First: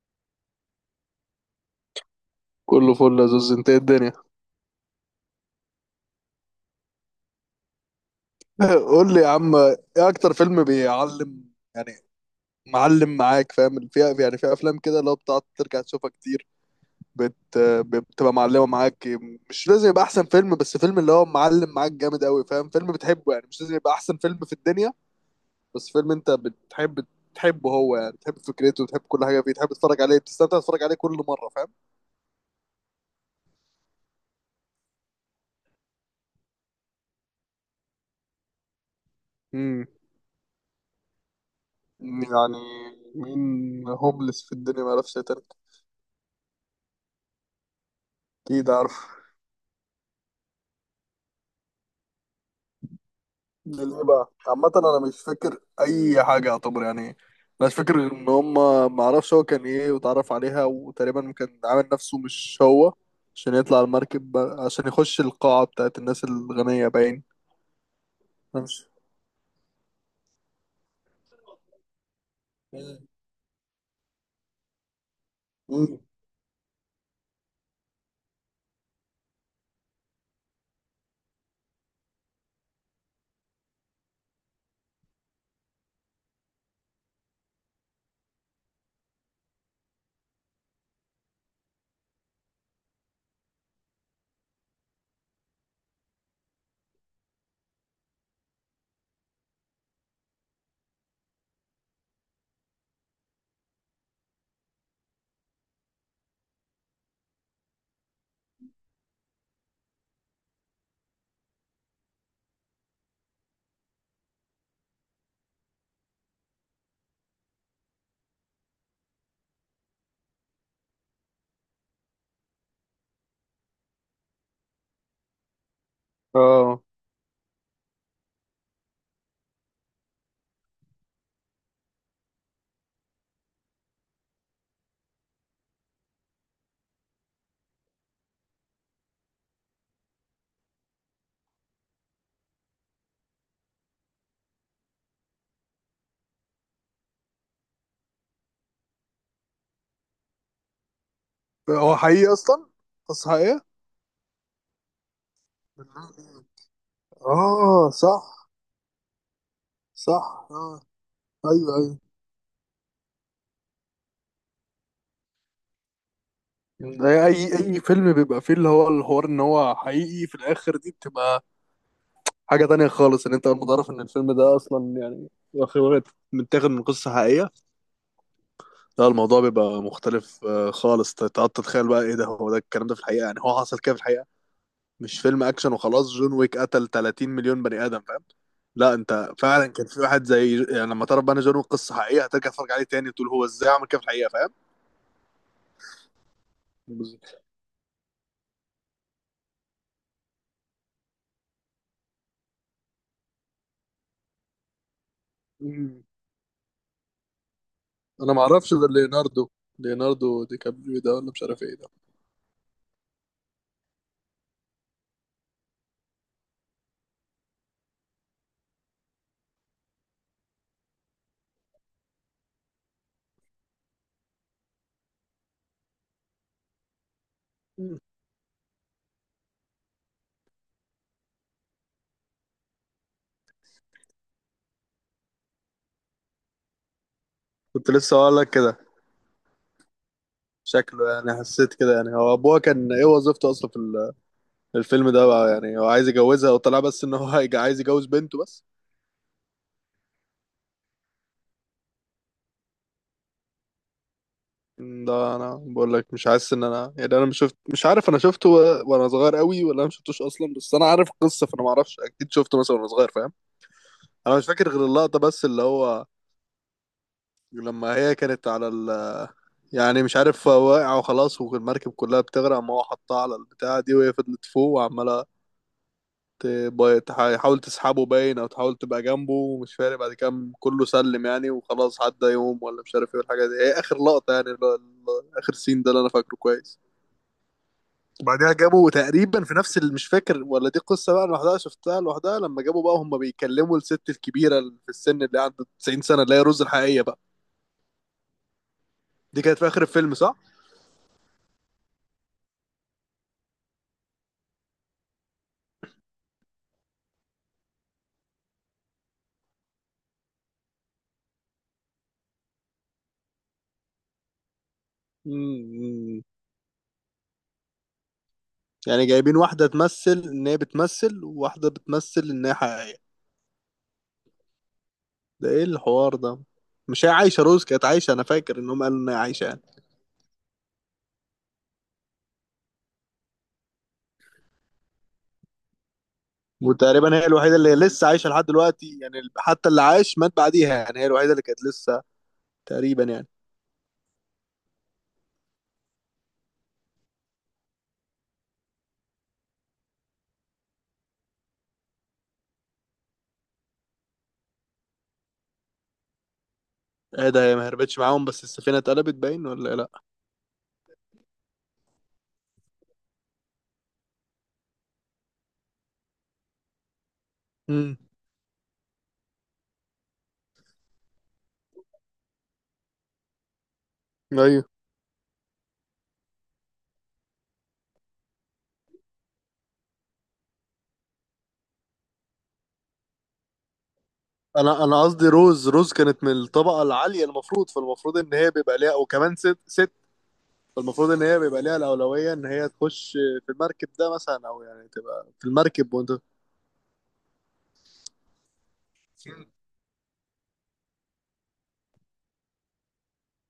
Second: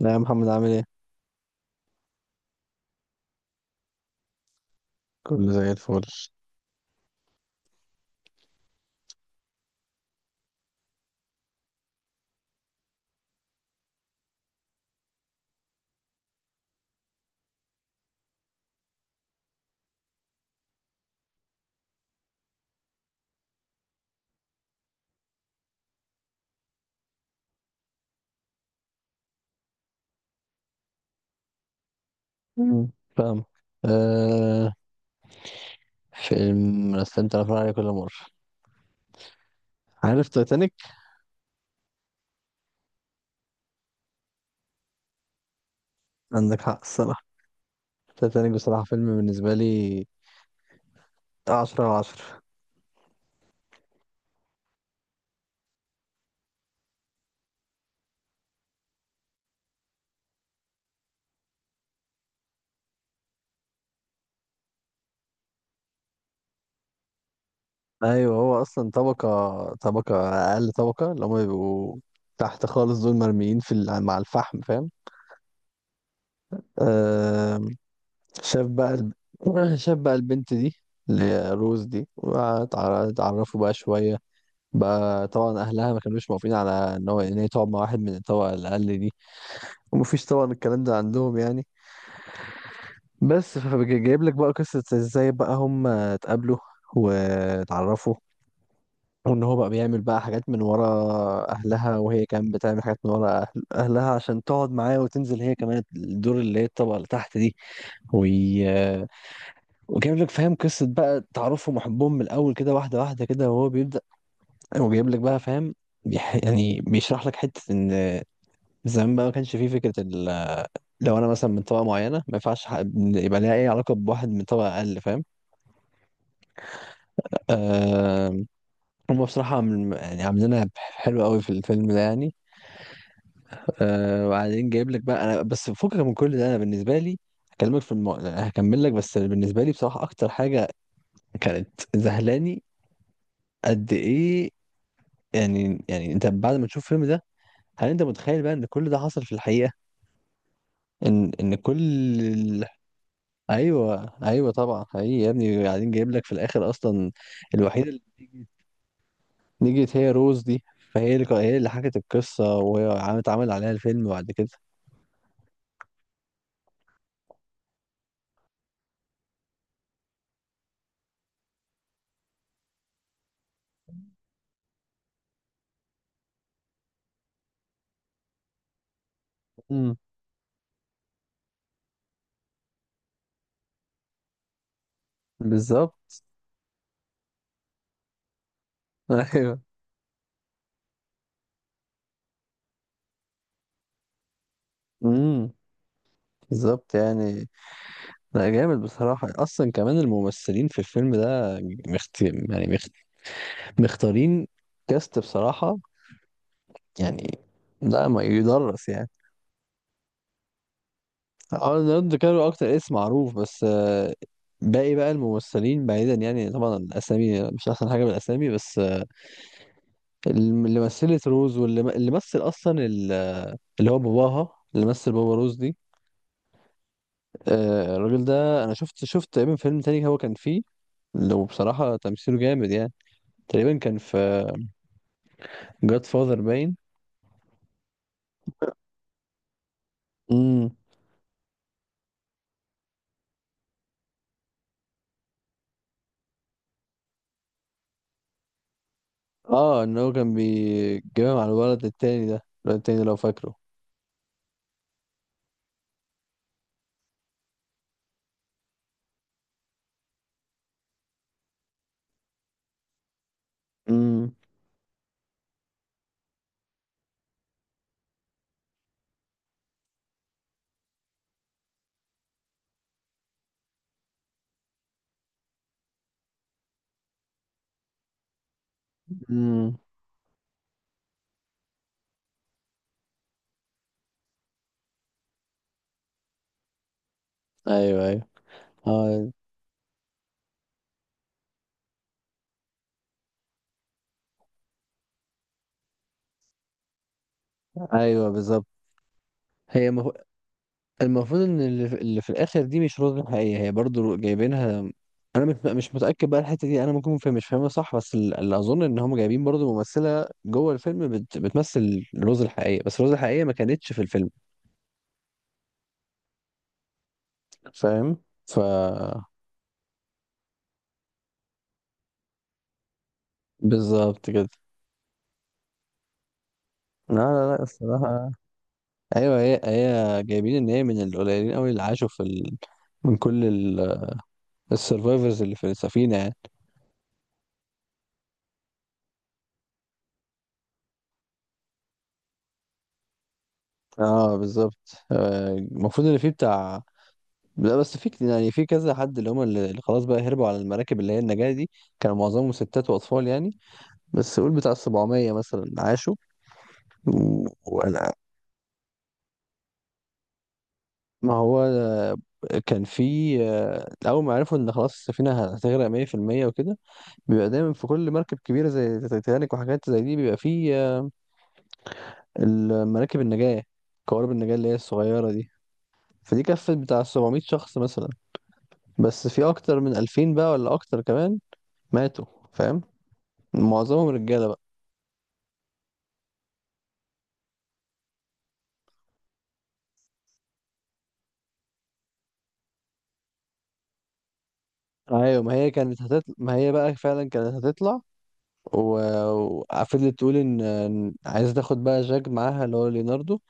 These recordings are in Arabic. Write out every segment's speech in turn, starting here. لا يا محمد، عامل ايه؟ كله فل يا زوز، انت ايه الدنيا؟ كله زي الفل. قول لي يا عم، ايه اكتر فيلم بيعلم يعني، معلم معاك، فاهم فيها؟ يعني فيها افلام كده اللي هو بتقعد ترجع تشوفها كتير. بت... بتبقى معلمه معاك. مش لازم يبقى احسن فيلم، بس فيلم اللي هو معلم معاك جامد قوي، فاهم؟ فيلم بتحبه يعني، مش لازم يبقى احسن فيلم في الدنيا، بس فيلم انت بتحب تحبه هو، يعني تحب فكرته وتحب كل حاجه فيه، تحب تتفرج عليه، بتستمتع تتفرج عليه كل مره، فاهم؟ مم. فاهم. آه. فيلم رسمت الأفلام عليه كل مرة. امم. عارف تايتانيك؟ يعني مين هوملس في الدنيا ما يعرفش يترك؟ عندك حق الصراحة. تايتانيك اكيد بصراحة عارف. فيلم بالنسبة لي عشرة على عشرة. ده ليه بقى؟ عامة انا مش فاكر اي حاجة يعتبر، يعني مش فاكر غير ان هما معرفش هو كان ايه، واتعرف عليها، وتقريبا كان عامل نفسه مش هو عشان يطلع المركب عشان يخش القاعة بتاعت الناس الغنية باين. أيوة، هو أنا مش- أصلا طبقة طبقة، أقل طبقة اللي هما بيبقوا تحت خالص، دول مرميين في مع الفحم، فاهم؟ مم. آه. شاف بقى الب... شاف بقى البنت دي، اللي هي روز دي، وتعرفوا بقى شوية. بقى طبعا اهلها ما كانوش موافقين على ان هي تقعد مع واحد من الطبقه الاقل دي. ومفيش طبعا الكلام ده عندهم يعني. بس فجايب لك بقى قصه ازاي بقى هم اتقابلوا واتعرفوا، وان هو بقى بيعمل بقى حاجات من ورا اهلها، وهي كانت بتعمل حاجات من ورا اهلها عشان تقعد معاه وتنزل هي كمان الدور اللي هي الطبقه اللي تحت دي. وي... وجايب لك فاهم قصه بقى تعرفهم وحبهم من الاول كده، واحده واحده كده، وهو بيبدا. وجايب لك بقى فاهم. يعني بيشرح لك حته ان زمان بقى ما كانش فيه فكرة لو أنا مثلا من طبقة معينة ما ينفعش يبقى ليها أي علاقة بواحد من طبقة أقل، فاهم. اه، أه... هم بصراحة يعني عاملينها حلوة قوي في الفيلم ده يعني. وبعدين جايب لك بقى أنا بس فكك من كل ده، أنا بالنسبة لي هكمل لك. بس بالنسبة لي بصراحة أكتر حاجة كانت ذهلاني قد إيه، يعني أنت بعد ما تشوف الفيلم ده، هل أنت متخيل بقى إن كل ده حصل في الحقيقة؟ ان كل... هو حقيقي اصلا، قصة حقيقية. ايوه ايوه طبعا، حقيقي يا ابني، قاعدين جايب لك في بالله. الاخر اصلا. الوحيده اه اللي صح. نجت هي صح روز دي. اه. فهي اللي ايوه حكت ايوه. القصه، وهي اتعمل عليها الفيلم بعد كده. ده اي فيلم بيبقى فيه اللي هو الحوار ان هو حقيقي في الاخر، دي بتبقى حاجة تانية خالص. ان انت اول ما تعرف ان الفيلم ده اصلا يعني متاخد من قصة حقيقية، لا، الموضوع بيبقى امم. مختلف خالص تقعد تتخيل بقى ايه ده، هو ده الكلام ده في الحقيقة؟ يعني هو حصل كده في الحقيقة، مش فيلم اكشن وخلاص. بالظبط. جون ويك قتل 30 مليون بني ادم، فاهم؟ لا انت ايوه. فعلا كان في واحد زي، يعني لما تعرف بقى ان جون ويك قصة حقيقية هترجع تتفرج عليه تاني وتقول هو ازاي عمل كده في الحقيقة، فاهم؟ امم. بالظبط بالظبط. يعني. لا، جامد بصراحه، اصلا كمان الممثلين في الفيلم ده مخت... يعني مخت... مختارين، كاست بصراحه مم. يعني. لا ما انا ما اعرفش يدرس غير يعني. ليوناردو، ليوناردو دي كابريو ده، ولا مش عارف ايه اه ده. ليوناردو دي كابريو اكتر اسم معروف، بس باقي بقى الممثلين بعيدا يعني، طبعا الاسامي مش احسن حاجه، بالاسامي بس اللي مثلت روز، واللي مثل اصلا اللي هو باباها، اللي مثل بابا روز دي. مم. الراجل ده انا شفت تقريبا فيلم تاني هو كان فيه. لو بصراحه تمثيله جامد يعني. تقريبا كان في جاد فاذر باين. كنت لسه هقول لك كده. امم. شكله يعني، حسيت كده، يعني هو ابوها كان ايه وظيفته اصلا في الفيلم ده بقى؟ يعني هو عايز يجوزها وطلع بس ان هو عايز يجوز بنته بس. اه ان هو كان بيتجمع مع الولد التاني ده، الولد التاني لو فاكره. ده انا بقول لك مش حاسس ان انا، يعني انا مش شفت، مش عارف انا شفته وانا صغير قوي، ولا انا ما شفتوش اصلا؟ بس انا عارف القصه، فانا ما اعرفش اكيد شفته مثلا وانا صغير، فاهم؟ امم. انا مش فاكر غير اللقطه بس، اللي هو لما هي كانت على ال، يعني مش عارف واقعه وخلاص والمركب كلها بتغرق، ما هو حطها على البتاعه دي وهي فضلت فوق وعماله تحاول تسحبه باين، او تحاول تبقى جنبه مش امم. فارق. بعد كده كله سلم يعني وخلاص، عدى يوم ولا مش عارف ايه، والحاجه دي هي اخر لقطه، يعني اللي هو اخر سين ده اللي انا فاكره كويس. ايوه ايوه. بعدها جابوا اه تقريبا في نفس اللي، مش فاكر ولا دي قصه بقى لوحدها شفتها لوحدها، لما جابوا بقى هم بيكلموا الست الكبيره اللي في السن اللي عندها 90 سنه، اللي هي رز الحقيقيه بقى. ايوه بالظبط. دي كانت في اخر هي مف... الفيلم، صح؟ المفروض ان اللي في الاخر دي مش رؤية حقيقية، هي برضو جايبينها. انا مش متأكد بقى الحتة دي، انا ممكن فاهم مش فاهمها صح، بس اللي اظن ان هم جايبين برضو ممثلة جوه الفيلم بتمثل روز الحقيقية، بس روز الحقيقية ما كانتش في الفيلم، امم. فاهم. ف... يعني جايبين واحده تمثل ان هي بتمثل، وواحده بتمثل ان هي حقيقيه؟ بالظبط كده. ده ايه الحوار ده؟ مش هي لا عايشه؟ لا لا روز كانت عايشه، انا الصراحة، فاكر انهم قالوا ان هي ايوه عايشه هي يعني. هي جايبين ان هي من القليلين قوي اللي عاشوا في من كل السرفايفرز اللي في السفينة يعني. وتقريبا هي الوحيده اللي لسه عايشه لحد دلوقتي يعني، حتى اللي عاش مات بعديها، يعني هي الوحيده اللي كانت لسه، تقريبا يعني. اه بالظبط، المفروض ان في بتاع... لا بس في يعني في كذا حد، اللي هم اللي خلاص بقى هربوا على المراكب اللي هي النجاة دي. كانوا معظمهم ستات وأطفال يعني. بس قول بتاع 700 مثلا عاشوا. ايه ده، هي ما هربتش وأنا معاهم؟ بس السفينه اتقلبت باين ولا إيه؟ لا. ما هو كان في أول ما عرفوا إن خلاص السفينة هتغرق 100%، وكده بيبقى دايما في امم. كل مركب كبيرة زي تايتانيك وحاجات زي دي بيبقى في المراكب النجاة، قوارب النجاة ايوه. اللي هي الصغيرة دي. فدي كفت بتاع 700 شخص مثلا، بس في أكتر من 2000 بقى، ولا أكتر كمان، ماتوا، فاهم. معظمهم رجالة. انا قصدي، روز كانت من الطبقه العاليه المفروض، فالمفروض ان هي بيبقى ليها، وكمان ست، ست، فالمفروض ان هي بيبقى ليها الاولويه ان هي تخش في المركب ده مثلا، او يعني تبقى ايوه، في ما هي المركب كانت وانت. هتطلع، ما هي بقى فعلا كانت هتطلع، و... وفضلت تقول إن عايزه تاخد بقى جاك معاها، اللي هو ليوناردو.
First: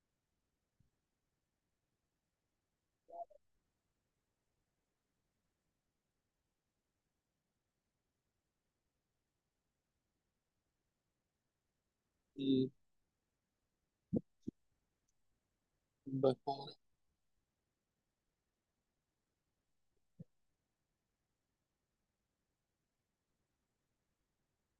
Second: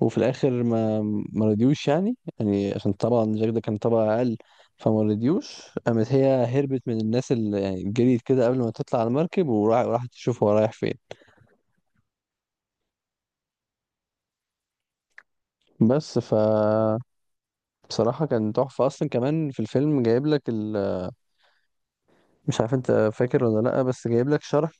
وفي الاخر ما رضيوش يعني، يعني عشان طبعا جاك ده كان طبعا اقل، فما رضيوش. قامت هي هربت من الناس، اللي يعني جريت كده قبل ما تطلع على المركب، وراحت تشوف هو رايح فين. مم. بس ف... بصراحة كان تحفة أصلا، كمان في الفيلم جايب لك مش عارف أنت فاكر ولا لأ، بس جايب لك شرح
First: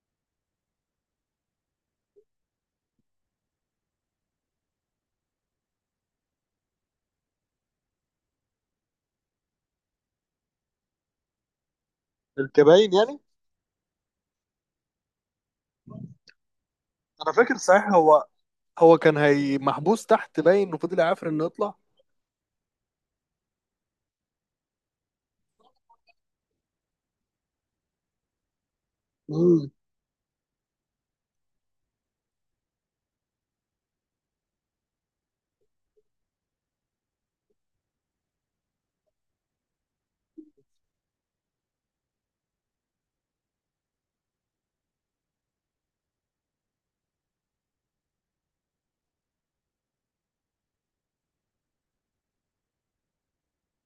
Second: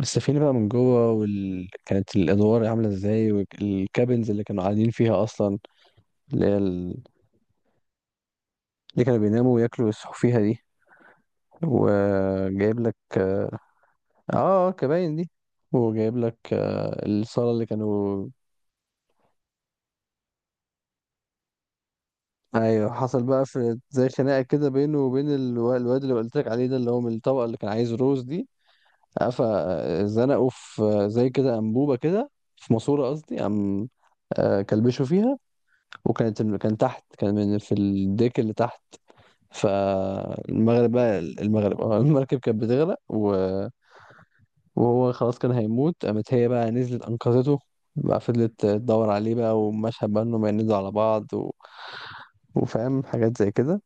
السفينة بقى من جوه، كانت الأدوار عاملة ازاي، والكابنز اللي كانوا قاعدين فيها أصلا، اللي هي ال... اللي كانوا بيناموا وياكلوا ويصحوا فيها دي. وجايب الكباين لك يعني. اه كباين دي. وجايب لك انا الصالة فاكر اللي صحيح، هو كانوا... هو كان هي محبوس تحت باين، وفضل يعافر انه يطلع. ايوه، حصل بقى في زي خناقة كده بينه وبين الواد اللي قلت لك عليه ده، اللي هو من الطبقة، اللي كان عايز روز دي. مم. فزنقوا في زي كده أنبوبة كده، في ماسورة قصدي، قام كلبشوا فيها، وكانت كان تحت كان من في الديك اللي تحت. فالمغرب بقى المغرب المركب كانت بتغرق، وهو خلاص كان هيموت، قامت هي بقى نزلت أنقذته. بقى فضلت تدور عليه بقى، ومشهد بقى انهم ينزلوا على بعض، وفاهم حاجات زي كده.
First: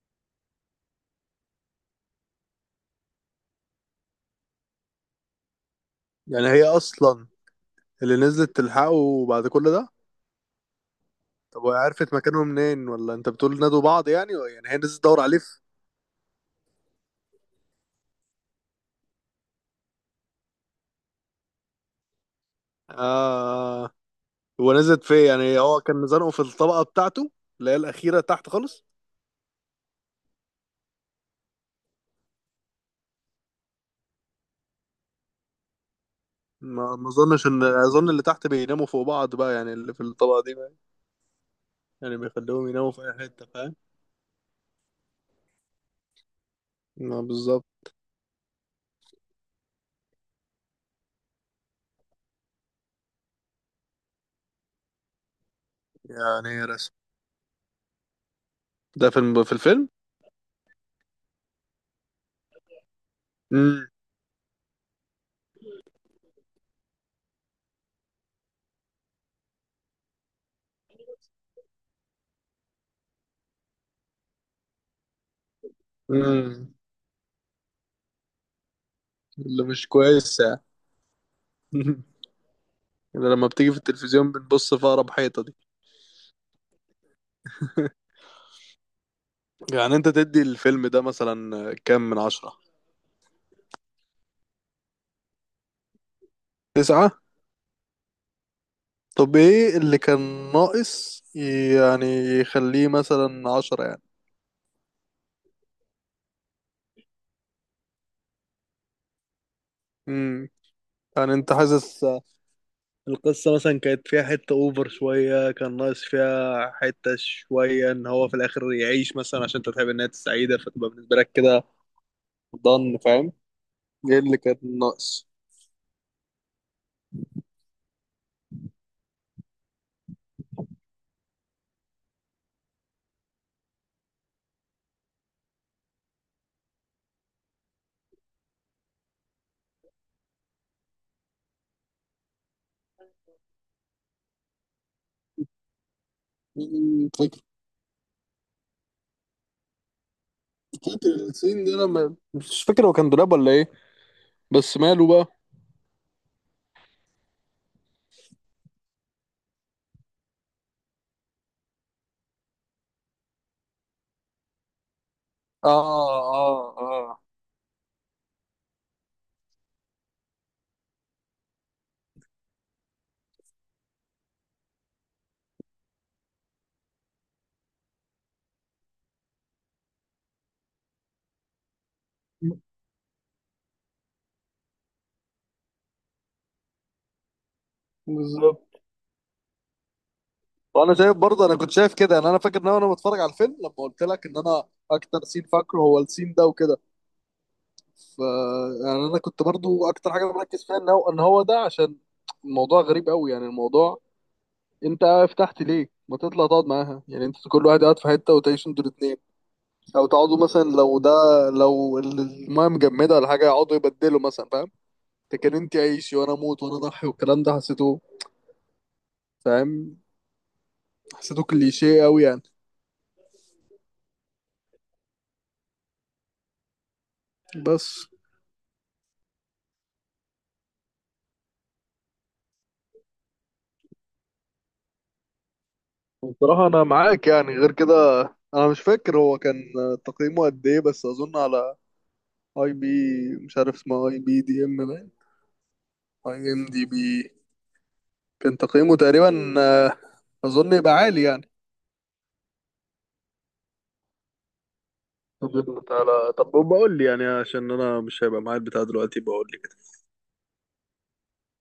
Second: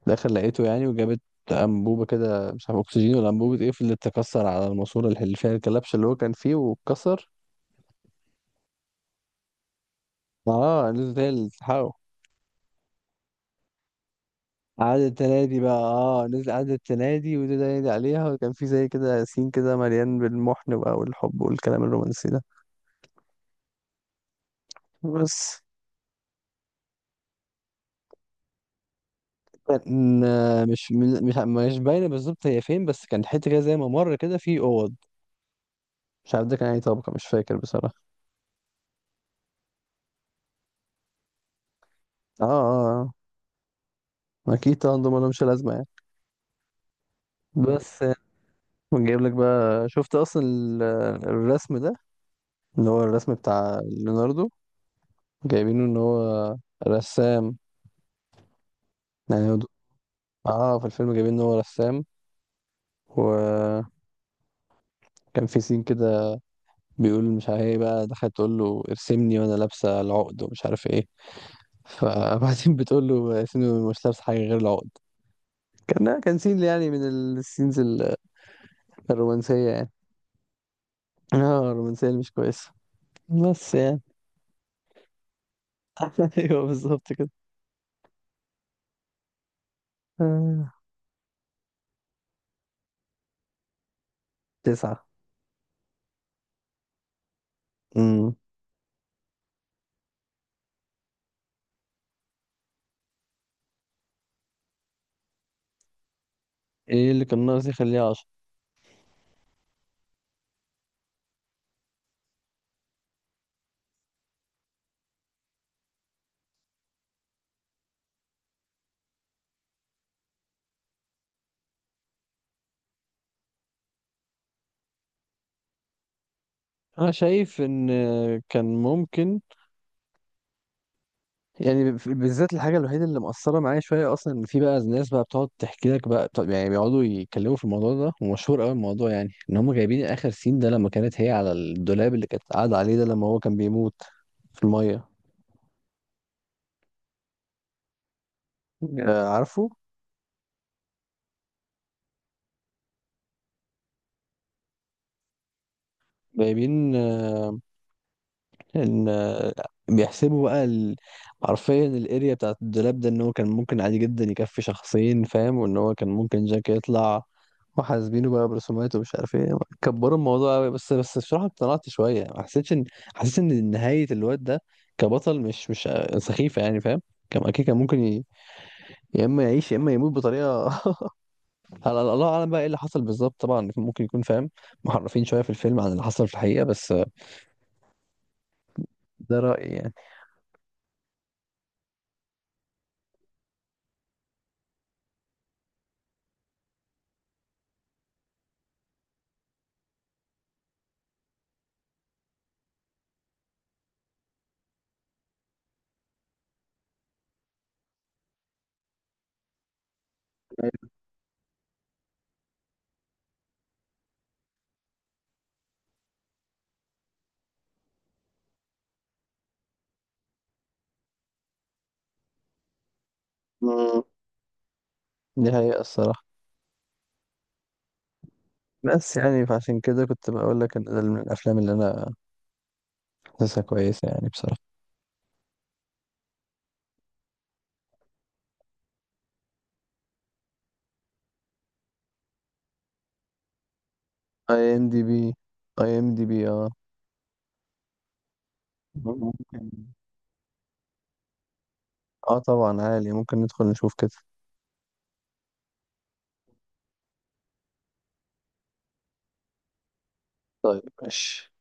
في الآخر لقيته يعني، وجابت أنبوبة كده، مش عارف أكسجين ولا أنبوبة إيه، فضلت تكسر على الماسورة اللي فيها الكلبش اللي هو كان يعني فيه، هي اصلا واتكسر. اللي نزلت تلحقه بعد كل ده؟ اه نزلت هي اللي طب وهي تلحقه. عرفت مكانه منين؟ ولا انت بتقول نادوا بعض، يعني يعني هي عاد نزلت تدور عليه السنة دي في. بقى، اه نزل عاد السنة دي، وده نادي عليها، وكان في زي كده ياسين كده مليان بالمحن بقى والحب والكلام الرومانسي ده. آه. هو نزلت فين يعني؟ بس هو كان زنقه في الطبقة بتاعته اللي هي الأخيرة تحت خالص. كان مش باينة بالظبط هي فين، بس كان حتة كده زي ما مر كده في أوض، مش عارف ده كان أي ما طبقة، مش اظنش، فاكر ان بصراحة. اظن اللي تحت بيناموا فوق بعض بقى، يعني اللي في الطبقة دي بقى، يعني اه بيخليهم يناموا في اه. اي حتة، فاهم؟ آه. أكيد طبعا دول مالهمش لازمة يعني. ما بالظبط. بس ونجيب لك بقى شفت أصلا الرسم ده، اللي هو الرسم بتاع ليوناردو، جايبينه إن يعني هو هي رسم رسام، ده يعني في الفيلم؟ اه في الفيلم جايبين إن هو رسام، وكان في سين كده بيقول مش عارف ايه بقى، دخلت تقول له ارسمني وانا لابسه العقد ومش عارف ايه، فبعدين بتقول له ارسمني وأنا مش لابسه حاجه غير العقد. كان سين امم. يعني من السينز اللي الرومانسيه مش يعني. كويسة يعني. اه الرومانسيه اللي مش كويسه. يعني لما بتيجي بس في يعني. التلفزيون بنبص في أقرب حيطة دي. ايوه بالظبط كده. يعني أنت تدي آه. الفيلم ده مثلا 10؟ تسعة. تسعة؟ امم. طب إيه اللي كان ناقص يعني، يخليه 10 يعني؟ ايه اللي كان ناقص يخليها عشرة؟ امم. يعني أنت حاسس القصة مثلا كانت فيها حتة أوفر شوية، كان ناقص فيها حتة شوية إن هو في الآخر يعيش مثلا، عشان أنت تحب إنها سعيدة فتبقى بالنسبة لك كده، ضن، فاهم؟ إيه اللي كان ناقص؟ انا شايف ان كان ممكن، يعني بالذات الحاجة الوحيدة اللي مأثرة معايا شوية أصلا، إن في بقى ناس بقى بتقعد تحكي لك بقى طب، يعني بيقعدوا يتكلموا في الموضوع ده، ومشهور أوي الموضوع، يعني إن هم جايبين آخر سين ده لما كانت هي على الدولاب اللي كانت قاعدة عليه ده لما هو كان بيموت في المية. عارفه. كتر الصين ده، انا مش فاكر هو كان دولاب ولا ايه، بس ماله بقى. جايبين ان بيحسبوا بقى حرفيا الاريا بتاعت الدولاب ده ان هو كان ممكن عادي جدا يكفي شخصين، فاهم، اه وان هو كان ممكن جاك اه. اه يطلع، وحاسبينه بقى برسومات ومش عارف ايه، كبروا الموضوع قوي، بس بصراحة اقتنعت شوية، ما حسيتش ان، حسيت ان نهاية الواد ده كبطل مش سخيفة يعني فاهم. كان اكيد كان ممكن يا اما يعيش يا اما يموت بطريقة على الله اعلم بقى ايه اللي حصل بالظبط، طبعا ممكن يكون فاهم محرفين شوية في الفيلم عن اللي حصل في الحقيقة، بس بالظبط. ده رأيي يعني. وانا شايف برضه، انا كنت شايف كده يعني. انا فاكر ان انا وأنا بتفرج على الفيلم، لما قلت لك ان انا اكتر سين فاكره هو السين ده وكده، ف، يعني انا كنت برضه اكتر حاجه مركز فيها ان هو ده، عشان الموضوع غريب قوي يعني. الموضوع، انت فتحت ليه ما تطلع تقعد معاها؟ يعني انت كل واحد قاعد في حته وتعيشوا انتوا الاثنين، او تقعدوا مثلا، لو ده، لو المايه مجمده ولا حاجه يقعدوا يبدلوا مثلا، فاهم؟ ده كان انت عيشي وانا اموت وانا اضحي والكلام ده، حسيته، فاهم؟ حسيته كليشيه قوي يعني. مم. دي حقيقة الصراحة. بس بس يعني فعشان كده كنت بقول لك ان ده من الافلام اللي انا حاسسها كويسه يعني بصراحه. بصراحة أنا معاك يعني، غير كده أنا مش فاكر هو كان تقييمه قد إيه، بس أظن على أي بي، مش عارف اسمها، أي بي اي دي إم ام دي باين. بي IMDB أي إم اه. دي بي كان تقييمه تقريبا ممكن. أظن يبقى عالي يعني. اه طبعا عالي، ممكن ندخل نشوف كده. طب تعالى، طب بقول لي يعني، عشان أنا مش هيبقى معايا البتاع دلوقتي، بقول لي كده. طيب ماشي.